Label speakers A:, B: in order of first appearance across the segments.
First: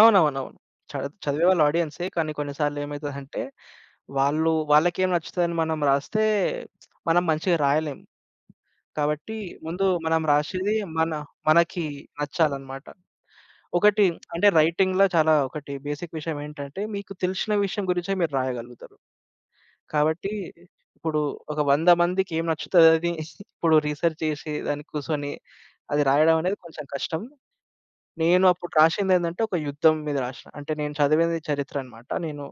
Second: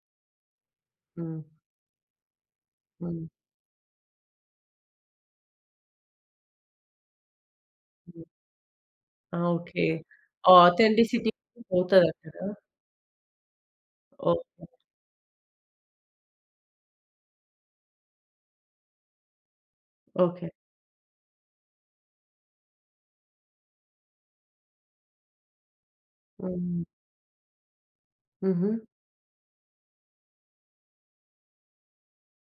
A: అవునవునవును. చ
B: హ్మ్.
A: -చదివేవాళ్ళు ఆడియన్సె, కానీ కొన్ని సార్లు
B: హ్మ్.
A: ఏమైతదంటే, వాళ్ళు వాళ్ళకేం నచ్చుతదని మనం రాస్తే మనం మంచిగా రాయలేం.
B: హ్మ్.
A: కాబట్టి
B: ఆ! ఓకే.
A: ముందు మనం
B: ఆ
A: రాశెది మన
B: అథెంటిసిటీ అనేది
A: మనకి
B: పోతదక్కడ.
A: నచ్చాలన్నమాట. ఒకటి అంటే
B: ఓకే.
A: రైటింగ్‌ల చాలా ఒకటి బేసిక్ విషయమెటంటే మీకు తెలిశిన విషయం గురించే మీరు రాయగలుగుతరు. కాబట్టి
B: ఓకే.
A: ఇప్పుడు ఒక వంద మందికెం నచ్చుతదది? ఇప్పుడు రిసర్చ్ చేశి, దానికి కూసోనీ అది రాయడమనేది కొంచెం
B: హ్మ్.
A: కష్టం. నేను అప్పుడు
B: హుహు.
A: రాశిందేందంటే ఒక యుద్ధం మీద రాశ్న. అంటే నేను చదివెది చరిత్ర అనమాట. నేను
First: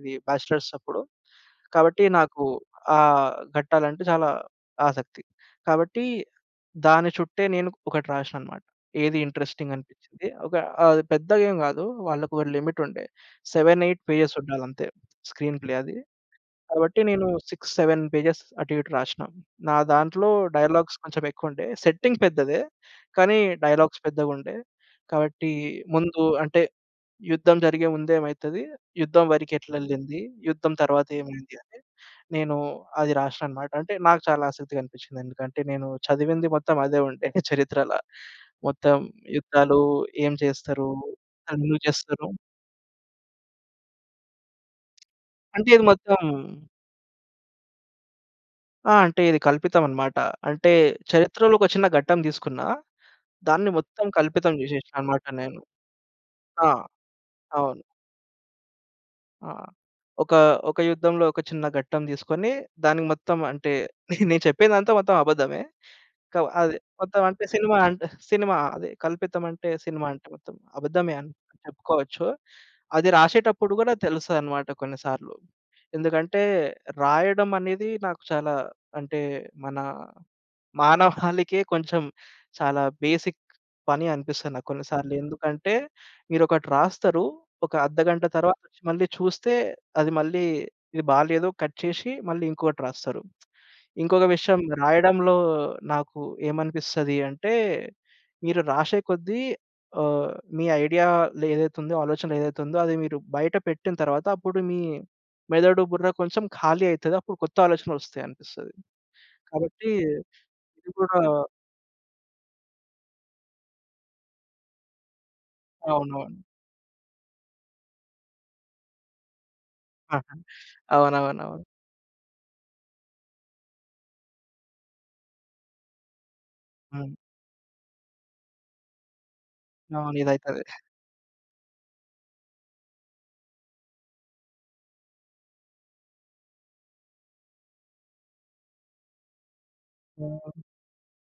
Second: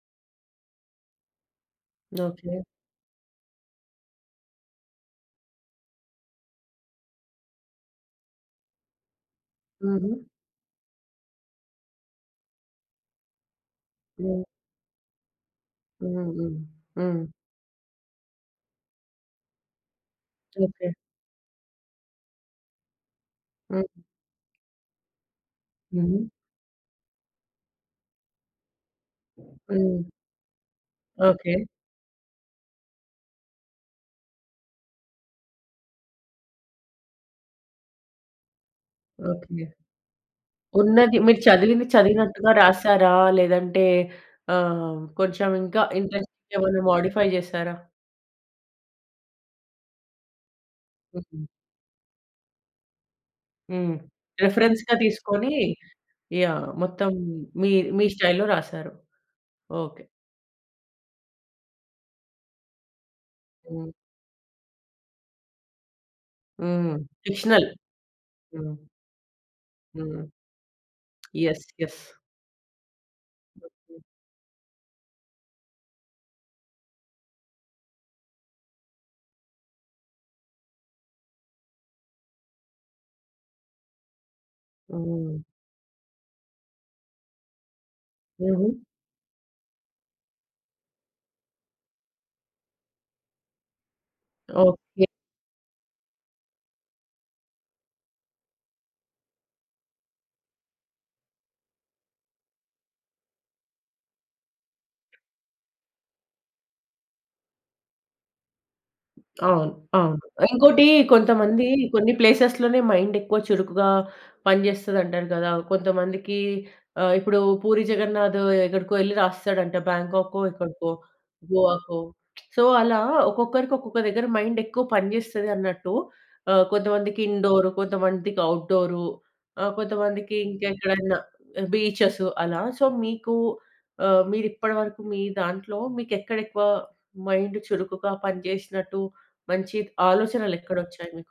A: ఇది బ్యాచలర్స్ అప్పుడు కాబట్టి నాకు
B: ఓకే.
A: ఆహ్, గట్టాలంటే చాలా ఆసక్తి. కాబట్టి దాని చుట్టే నేను ఒకటి రాశ్న అన్నమాట. ఏది ఇంట్రెస్టింగ్
B: హుహు.
A: అనిపించింది. ఒక ఆహ్, పెద్దగేం గాదు. వాళ్ళకొక లిమిట్ ఉండే. 7, 8 పేజెస్
B: హ్మ్.
A: ఉండాలంతే. స్క్రీన్ ప్లే అది.
B: హ్మ్. హ్మ్.
A: కాబట్టి
B: హ్మ్.
A: నేను 6, 7 పేజెస్ అటు ఇటు రాశ్న. నా దాంట్లో
B: ఓకే.
A: డైలాగ్స్ కొంచెం ఎక్కువుండే. సెట్టింగ్ పెద్దదే. కానీ
B: హ్మ్.
A: డైలాగ్స్ పెద్దగుండే. కావట్టి ముందు
B: హుహు.
A: అంటే యుద్ధం జరిగే ముందెమైతది? యుద్ధం
B: హ్మ్.
A: వరికెట్లెళ్ళింది? యుద్ధం
B: ఓకే.
A: తర్వాతెమైంది? అని నేను అది రాశ్నననమాట అంటే నాకు చాలా ఆసక్తిగా అనిపిచ్చింది. ఎందుకంటే నేను చదివింది మొత్తం అదే ఉండే చరిత్రల. మొత్తం
B: ఓకే.
A: యుద్ధాలు ఏం చేస్తరు?
B: ఉన్నది. మీరు
A: ఎందుకు
B: చదివింది
A: చేస్తరు?
B: చదివినట్టుగా రాసారా? లేదంటే ఆహ్, కొంచెం
A: అంటే
B: ఇంకా
A: ఇది మొత్తం
B: ఇంట్రెస్టింగేమైనా మోడిఫై చేసారా?
A: ఆ! అంటే ఇది కల్పితం అన్నమాట. అంటే
B: హుహు.
A: చరిత్రలో ఒక చిన్న ఘట్టం దీసుకున్న, దాన్ని
B: హ్మ్.
A: మొత్తం కల్పితం
B: రిఫరెన్స్‌గా
A: చేశ్ననన్నమాట
B: తీసుకొని
A: నేను.
B: యాహ్!
A: ఆ!
B: మొత్తం
A: అవును.
B: మీర్ మీ స్టైల్‌లో రాసారు.
A: ఆహ్,
B: ఓకే.
A: ఒక, ఒక యుద్ధంలో ఒక చిన్న ఘట్టం దీస్కొని దానికి మొత్తం అంటే
B: హ్మ్.
A: నేను చెప్పేదంతా మొత్తం అబద్ధమే. క అది
B: హ్మ్.
A: మొత్తం అంటే
B: ఫిక్షనల్.
A: సినిమా అంటే సినిమా
B: హ్మ్.
A: అది కల్పితం అంటే సినిమా
B: హ్మ్.
A: అంటే మొత్తం. అబద్ధమే అని
B: ఎస్ ఎస్.
A: చెప్పుకోవచ్చు. అది రాశెటప్పుడు గూడా తెలుస్తదన్నమాట కొన్ని సార్లు. ఎందుకంటే రాయడం అనేది నాకు చాలా అంటే మన మానవాళికే కొంచెం చాలా బేసిక్ పని అనిపిస్తది నాకు కొన్ని సార్లు.
B: హ్మ్.
A: ఎందుకంటే? మీరొకటి రాస్తరు. ఒక అర్ధగంట
B: హుహు.
A: తర్వాతొచ్చి మళ్ళీ చూస్తే అది మళ్ళీ ఇది బాలేదో కట్ చేశి మళ్ళీ ఇంకొకటి రాస్తరు. ఇంకొక విషయం
B: ఓకే.
A: రాయడంలో నాకు ఏమనిపిస్తది అంటే. మీరు రాశె కొద్దీ ఆహ్, మీ ఐడియాలో ఏదైతేతుందో, ఆలోచన ఏదైతేతుందో అది మీరు బయట పెట్టిన తరువాత, అప్పుడు మీ మెదడు బుర్ర కొంచెం ఖాళీ అయితది. అప్పుడు కొత్త ఆలోచనలొస్తయనిపిస్తది.
B: అవును.
A: కాబట్టి
B: అవును. ఇంకోటి
A: ఇది గూడా
B: కొంతమంది కొన్ని ప్లేసెస్‌లనే మైండెక్కువ చురుకుగా పనిజెస్తది అంటారు గదా! కొంతమందికి
A: అవునవును.
B: ఆహ్, ఇప్పుడు పూరి జగన్నాథ్ ఎక్కడికో ఎళ్లి రాసేస్తడంట.
A: ఆహా!
B: బ్యాంకా‌కొ ఎక్కడికో
A: అవునవునవును.
B: గోవకో. సో అలా ఒక్కొక్కరికి ఒక్కొక్క దగ్గర మైండెక్కువ పని జేస్తదన్నట్టు ఆహ్,
A: హ్మ్.
B: కొంతమందికి ఇండోర్, కొంతమందికి ఔట్‌డోర్ ఆ!
A: అవును.
B: కొంతమందికి
A: ఎదైతదె.
B: ఇంకెక్కడైనా బీచెస్, అలా సో మీకు ఆహ్, మీరిప్పడిరకు మీ దాంట్లో మీకెక్కడెక్కువ మైండ్ చురుకుగా పనిజెశ్నట్టు, మంచి ఆలోచనలు
A: హ్మ్.
B: ఎక్కడొచ్చాయి మీకు?